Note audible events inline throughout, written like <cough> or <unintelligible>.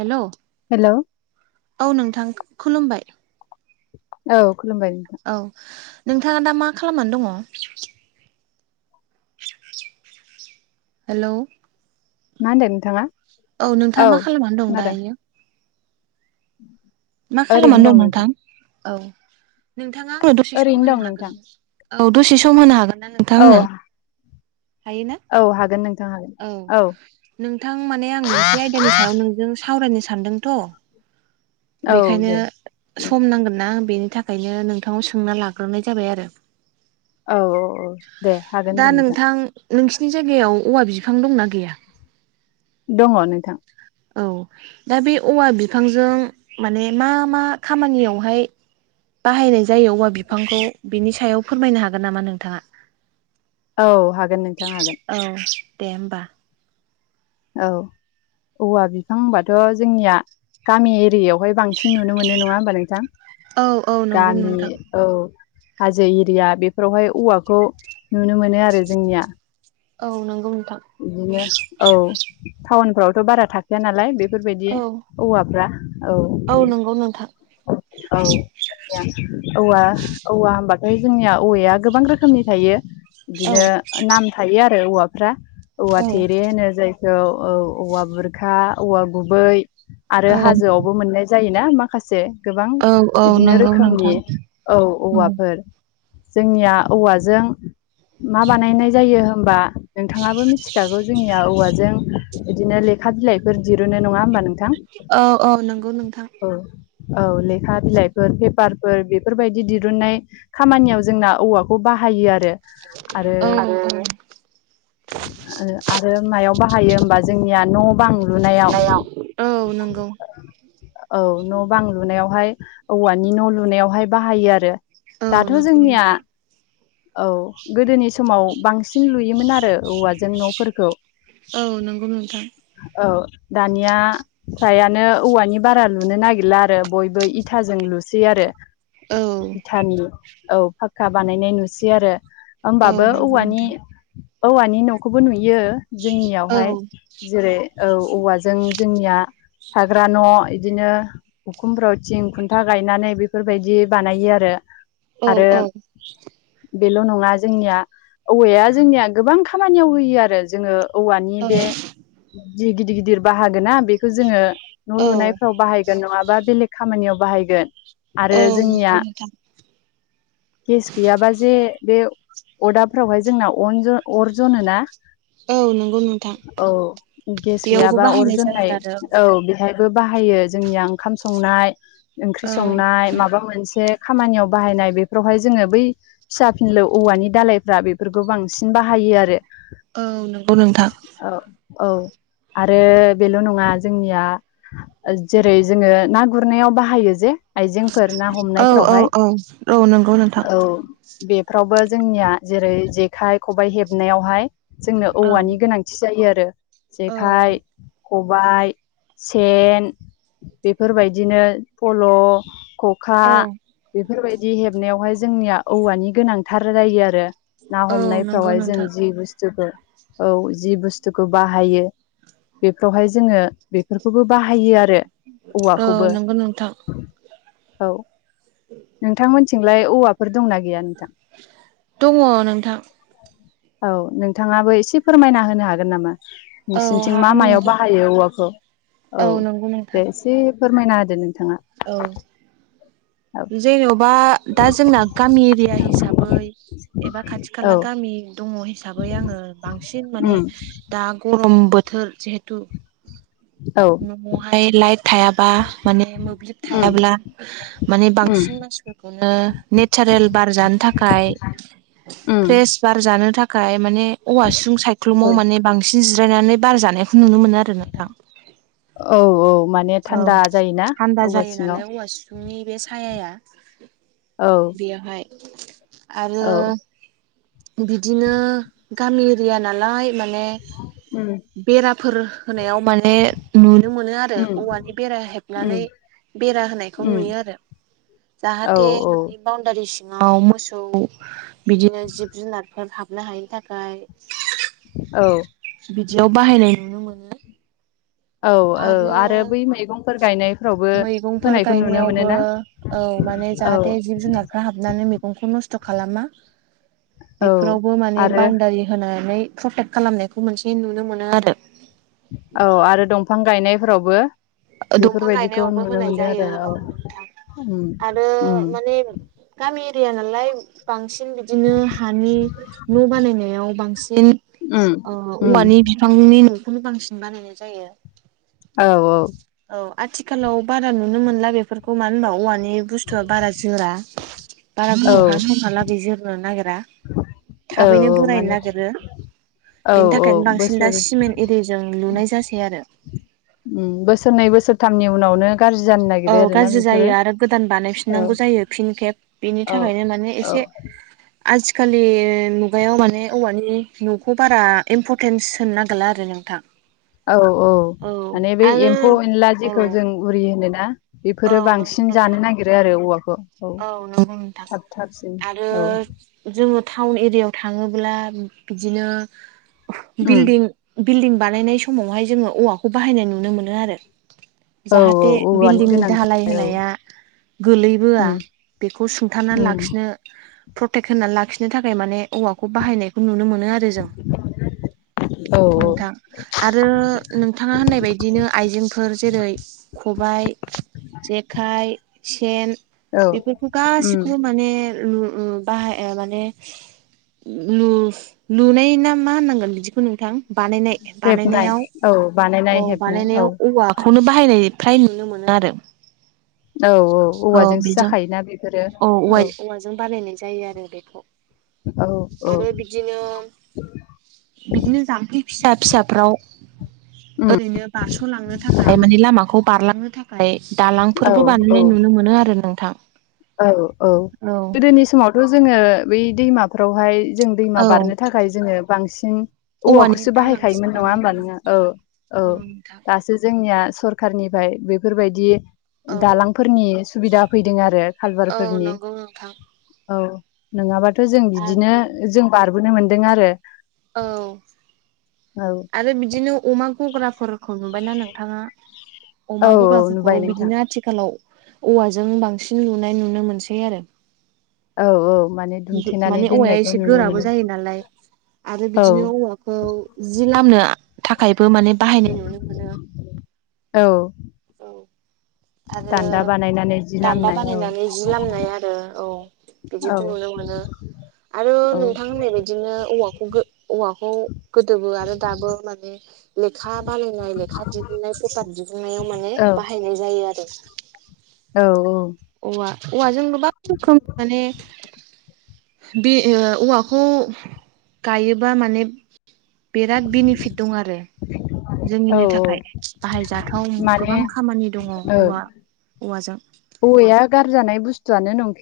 Hello hello औ नोंथां खुलुमबाय औ खुलुमबाय नोंथां औ नोंथाङा दा मा खालामनानै दङ? हेलौ मा होनदो नोंथाङा? औ नोंथाङा मा खालामनानै दं खोनादों दायो? <inaudible> मा खालामनानै दं नोंथां औ नोंथाङा आंनो दसे सम ओरैनो होनो दं नोंथां हागोनना? औ दसे सम होनो हागोनना नोंथां औ आंनो हायोना? औ हागोन नों औ नोंथां माने आं मोनसे आयदानि सायाव नोंजों सावरायनो सानदोंथ' औ बेखायनो दे सम नांगोनना बेनि थाखायनो नोंथांनाव सोंना लाग्रोनाय जाबाय आरो। औ औ औ दे हागोन दे नोंथां नोंसिनि जायगायाव औवा बिफां दंना गैया? दङ नोंथां। औ दा बे औवा बिफांजों माने मा मा खामानियावहाय बाहायनाय जायो औवा बिफांखौ बिनि सायाव फोरमायनो हागोन नामा नोंथाङा? औ हागोन नोंथां हागोन औ दे होमबा औ औवा बिफां होनबाथ' जोंनिया गामि एरियायावहाय बांसिन नुनो मोनो नङा होमबा नोंथां। औ औ नंगौ गामि नोंथां। औ हाजो एरिया बेफोरावहाय औवाखौ नुनो मोनो आरो जोंनिया औ नंगौ नोंथां। बिदिनो औ टाउनफ्रावथ' बारा थाखायाया नालाय बेफोरबायदि औ औवाफ्रा औ नंगौ नोंथां। औ औवा औवा होनबाथाय जोंनिया औवाया गोबां रोखोमनि थायो। औ बिदिनो नाम थायो आरो औवाफ्रा औवा औ थेरे होनो जाय औ औ औवा बुरखा औवा गुबै आरो औ हाजोआवबो मोननाय जायोना माखासे गोबां औ औ बिदिनो नंगौ रोखोमनि नोंथां औ औवाफोर जोंनिया औवाजों मा बानायनाय जायो होमबा नोंथाङाबो मिथि थिखाखौ जोंनिया औवाजों बिदिनो लेखा बिलाइफोर दिरुनो नङा होमबा नोंथां। औ औ नंगौ नोंथां। औ औ लेखा बिलाइफोर पेपारफोर बेफोरबायदि दिरुननाय खामानियाव जोंना औवाखौ बाहायो आरो। आरो औ आरो मायाव बाहायो होमबा जोंनिया न' बां लुनायाव औ नंगौ। औ न' बां लुनायावहाय औवानि न' लुनायावहाय बाहायो आरो। औ दाथ' नंगौ जोंनिया नोंथां औ गोदोनि समाव बांसिन लुयोमोन आरो औवाजों जों न'फोरखौ औ नंगौ नोंथां औ दानिया फारायानो औवानि बारा लुनो नागिरला आरो बयबो इथाजों लुसै आरो। औ इथानि औ फाक्का बानायनाय नुसै आरो औ होमबाबो नंगौ औवानि नोंथां औवानि न'खौबो नुयो औ जोंनियावहाय जेरै औ औवाजों जोंनिया थाग्रा न' बिदिनो उखुमफ्राव थिं खुन्था गायनानै बेफोरबायदि बानायो आरो औ आरो औ बेल' नङा जोंनिया औवाया जोंनिया गोबां खामानि खामानियाव होयो आरो जोङो औवानि औ बे जि गिदिर गिदिर बाहागोन ना बेखौ जोङो न' औ लुनायफ्राव बाहायगोन नङाबा बेलेग खामानियाव बाहायगोन आरो नंगौ जोंनिया नोंथां गेस गैयाबा जे बे अदाबफोरावहाय जोंना अर अरजों जनो ना औ नंगौ नोंथां औ गेस बेयावबो गैयाबा अर बाहायनाय जायो फोजोंननाय आरो औ बेहायबो बाहायो जोंनिया ओंखाम संनाय ओंख्रि औ संनाय माबा मोनसे खामानियाव बाहायनाय बेफोरावहाय जोङो बै फिसा फिनलु औवानि दालायफ्रा बेफोरखौ बांसिन बाहायो आरो औ नंगौ नोंथां। औ औ आरो बेल' नङा जोंनिया जेरै जोङो ना गुरनायाव बाहायो जे आइजेंफोर ना औ औ हमनायफोरावहाय औ औ नंगौ नोंथां औ बेफ्रावबो जोंनिया जेरै जेखाइ खबाइ हेबनायावहाय जोंनो औ औवानि गोनांथि जायो आरो औ जेखाइ खबाय सेन बेफोरबायदिनो फल' खखा औ बेफोरबायदि हेबनायावहाय जोंनिया औवानि गोनांथार जायो आरो ना औ नंगौ हमनायफ्रावहाय नोंथां बि बुसथुखौ औ जि बुस्थुखौ बाहायो बेफोरावहाय जोङो बेफोरखौबो बाहायो आरो औ औवाखौबो नंगौ नोंथां औ नोंथांमोनथिंलाय औवाफोर दंना गैया नोंथां? दङ नोंथां औ नोंथाङाबो इसे फोरमायना होनो हागोन नामा? औ नोंसिनिथिं मा हागोन मायाव नोंथां बाहायो औवाखौ औ नंगौ नोंथां दे इसे फोरमायना होदो नोंथाङा औ औ जेन'बा दा जोंना गामि एरिया हिसाबै एबा खाथि औ खाला गामि दङ हिसाबै आङो बांसिन माने उम दा गरम बोथोर जिहेथु औ न'आवहाय लाइट थायाबा माने मोब्लिब उम थायाब्ला माने उम बांसिन मानसिफोरखौनो नेचारेल बार जानो थाखाय उम फ्रेस बार जानो थाखाय माने औवासुं औ सायख्लुमाव माने बां बांसिन जिरायनानै बार जानायखौ नुनो मोनो आरो औ नोंथां औ औ माने औ थान्दा जायोना आनदार औवा जायो सिङाव नालाय औवा फुंनि बे सायाया औ बेयावहाय आरो औ बिदिनो गामि एरिया नालाय माने उम बेराफोर होनायाव माने नुनो मोनो आरो उम औवानि बेरा उम हेबनानै बेरा होनायखौ उम नुयो आरो औ जाहाथे औ न'नि बाउनडारि सिङाव मोसौ बिदिनो जिब-जुनारफोर हाबनो हायिनि थाखाय औ बिदियाव बाहायनाय मोनो औ औ आरो बै मैगंफोर गायनायफ्रावबो मैगंफोर होनायखौ नुनो गायनायावबो मोनोना औ माने औ जाहाथे जिब-जुनारफ्रा हाबनानै मै गंखौ नस्थ' खालामा औ बेफोरावबो माने आरो बाउणडारि होनानै प्रटेक्ट खालामनायखौ मोनसे नुनो मोनो आरो औ आरो दंफां गायनायफोरावबो दंफां बेफोरबायदिखौ गायनायावबो नुनो होनाय मोनदों आरो जायो औ नोंथां उम आरो उम माने गामि एरिया नालाय बांसिन बिदिनो हानि न' बानायनायाव बांसिन उम ओ उम औवानि बिफांनि न'खौनो बांसिन बानायनाय जायो औ औ औ आथिखालाव बारा नुनो मोनला बेफोरखौ मानो होनबा औवानि बुस्थुआ बारा जोरा बारा औ गोबाव हा समहालागै जोरनो नागिरा औ औ थाबैनो बोरायनो माने नागिरो औ बेनि औ थाखायनो बांसिन दा बोसोर सिमेन्ट एरिजों लुनाय जासै आरो ओम बोसोरनै बोसोरथामनि उनावनो गाज्रि जानो औ नागिरो आरोना गाज्रि जायो बेफोरो आरो गोदान औ बानायफिननांगौ जायो फिन खेब बेनि औ थाखायनो माने औ एसे <inaudible> आजिखालि मुगायाव माने औवानि न'खौ बारा इम्परटेन्स होनो नागिरला आरो नोंथां <inaudible> औ औ माने बे आरो एम्फौ-एनला औ जेखौ जों उरि होनोना बेफोरो औ नंगौ बांसिन नोंथां। जानो नागिरो आरो औवाखौ औ नंगौ नोथां थाब थाबसिन आरो औ जोङो थाउन एरियाव थाङोब्ला बिदिनो उम बिल्डिं बिल्डिं बानायनाय समावहाय जोङो औवाखौ बाहायनाय नुनो मोनो आरो। औ औ जाहाथे औवानि बिल्डिंनि धाहालाय गोनांथार औ होनाया उम गोलैबोआ बेखौ सुंथानानै उम लाखिनो प्रटेक्ट होनानै लाखिनो थाखाय माने औवाखौ बाहायनायखौ नुनो मोनो आरो जों औ नोंथां आरो नोंथाङा होननाय बायदिनो आइजेंफोर जेरै खबाइ, जेखाइ, सेन औ बेफोरखौ गासिखौबो उम माने लु ओ बाहाय आ माने लु लुनाय ना मा होननांगोन बिदिखो नोंथां? बानायनाय हेबनाय बानायनायाव औ बानायनाय औ हेबनाय औ बानायनायाव औवा खौनो बाहायनाय फ्राय नुनो मोनो आरो। औ औ औ औवाजोंसो बेजों जाखायोना बेफोर औ औवा औवाजों बानायनाय जायो आरो बेखौ औ औ आरो बिदिनो बिदिनो जाम्फै फिसा फिसाफ्राव उम ओरैनो बारस'लांनो थाखाय माने लामाखौ बारलांनो थाखा य औ दालांफोरबो औ बानायनाय नुनो मोनो आरो नोंथां। औ औ औ गोदोनि समावथ' जोङो बै दैमाफ्रावहाय जों दैमा औ बारनो थाखाय जोङो बांसिन औवानि औवाखौसो दालांसो बाहायखायोमोन नङा ओमबा बानायोमोन नोङो औ औ दासो जोंनिया सरखारनिफ्राय बेफोरबायदि औ नोंथां औ दालांफोरनि सुबिदा फैदों आरो औ लेबारफोरनि नंगौ नोंथां औ नोङाबाथ' जों बिदिनो आरो जों बारबोनो मोनदों आरो। औ औ आरो बिदिनो अमा गग्राफोर खौ नुबायना नोंथाङा अमा औ औ गग्राफोरखौ नुबाय नोंथां बिदिनो आथि खालाव औवाजों बांसिन लुनाय नुनो मोनसै आरो। औ औ माने <unintelligible> दुमथेनानै माने औवाया दोननायखौ एसे नुनो गोराबो मोनो जायो नालाय। आरो औ बिदिनो औवाखौ जि लामनो थाखायबो माने बाहायनाय नुनो मोनो औ औ आरो दान्दा बानायना दान्दा बानायनानै जि लामनाय आरो औ औ बिदिखौ नुनो मोनो। आरो औ नोंथां होननाय बाय दिनो औवाखौ गो औवाखौ गोदोबो आरो दाबो माने लेखा बानायायनाय लेखा दिहुननाय पेपार दिहुननायाव माने औ बाहायनाय जायो आरो। <unintelligible> औ औ औवा औवाजों गोबां रोखोमनि माने बि ओ औवाखौ गायोबा माने बेराद बिनिफिट दं आरो। औ जोंनिनो थाखाय बाहायजाथाव माने गोबां खामानि दङ औ औवा औवाजों औवाया गारजानाय बुस्थुआनो नं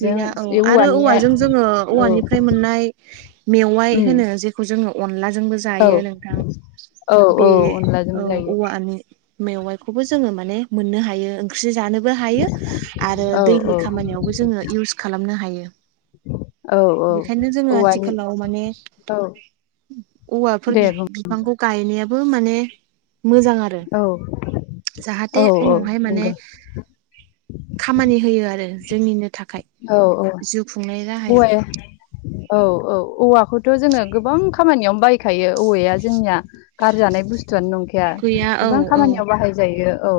गैया औ आरो औवाजों जोङो औ औवानिफ्राय मोननाय मेवाइ उम होनो जे खौ जोङो अनलाजोंबो औ जायो नोंथां औ औ बे अनलाजों औ जायो औवानि मेवाइखौबो जोङो माने मोननो हायो ओंख्रि जानोबो हायो आरो औ दैलि औ खामानियावबो जोङो इउस खालामनो हायो। औ औ बेखायनो जोङो औवानि आथिखालाव माने औ औवाफोर दे बि बुं बि फांखौ गायनायाबो माने मोजां आरो औ जाहाथे औ औ उनावहाय माने नंगौ खामानि होयो आरो जोंनिनो था औ औ जिउ खुंनाय रा औवाया औ औ औवाखौथ' जोङो गोबां खामानियावनो बायखायो औवाया जोंनिया गार जानाय बुस्थुआनो नंखाया गैया औ गोबां औ खामानियाव बाहायजायो औ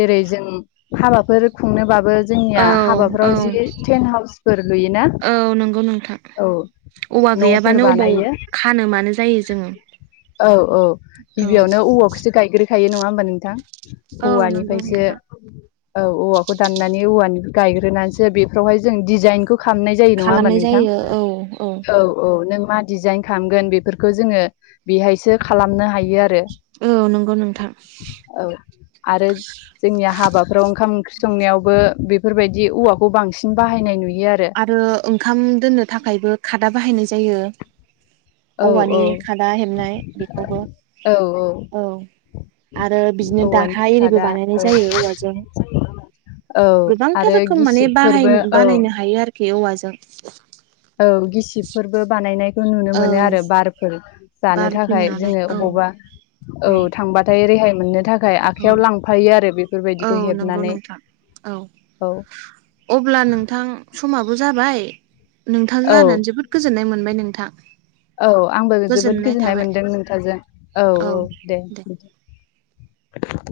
जेरै जों हाबाफोर खुंनोबाबो जोंनिया औ औ हाबाफ्राव जि टेन्ट हाउसफोर लुयोना औ नंगौ नोंथां औ औवा न'फोर गैयाबानो अबाव बानायो खानो मानो जायो जोङो औ औ औ गिबियावनो औवाखौसो गायग्रोखायो नङा ओमबा नोंथां औ नंगौ औवानिफ्रायसो नोंथां औ औवाखौ दाननानै औवानि गायग्रोनानैसो बेफ्रावहाय जों डिजाइनखौ खालामनाय जायो जायो नङा ओमबा खालामनाय नोंथां जायो औ औ औ नों मा डिजाइन खालामगोन बेफोरखौ जोङो बेहायसो खालामनो हायो आरो औ नंगौ नोंथां औ आरो जोंनिया हाबाफ्राव ओंखाम ओंख्रि संनायावबो बेफोरबायदि औवाखौ बांसिन बाहायनाय नुयो आरो आरो ओंखाम दोननो थाखायबो खादा बाहायनाय जायो औ औवानि औ खादा हेबनाय बेखौबो औ आरो बिदिनो औवानि दारहा आरैबो खादा बानायनाय औ जायो औवाजों औ गोबांथार आरो रोखोम माने बाहाय गिसिबफोरबो औ बानायनो हायो आरोखि औवाजों औ गिसिबफोरबो बानायनायखौ नुनो औ मोनो आरो बारफोर जानो बारफिनो थाखाय हानाय जोङो औ अबावबा औ थांबाथाय रेहाय मोननो था खाय औ आखाइयाव लांफायो आरो औ बेफोरबायदिखौ नंगौ हेबनानै नोंथां औ औ अब्ला नोंथां समाबो जाबाय नोंथां औ रायलायनानै जोबोद गोजोननाय मोनबाय नोंथां औ आंबो जोबोद गोजोननाय मोन्दों नोंथांजों औ औ दे <inaudible>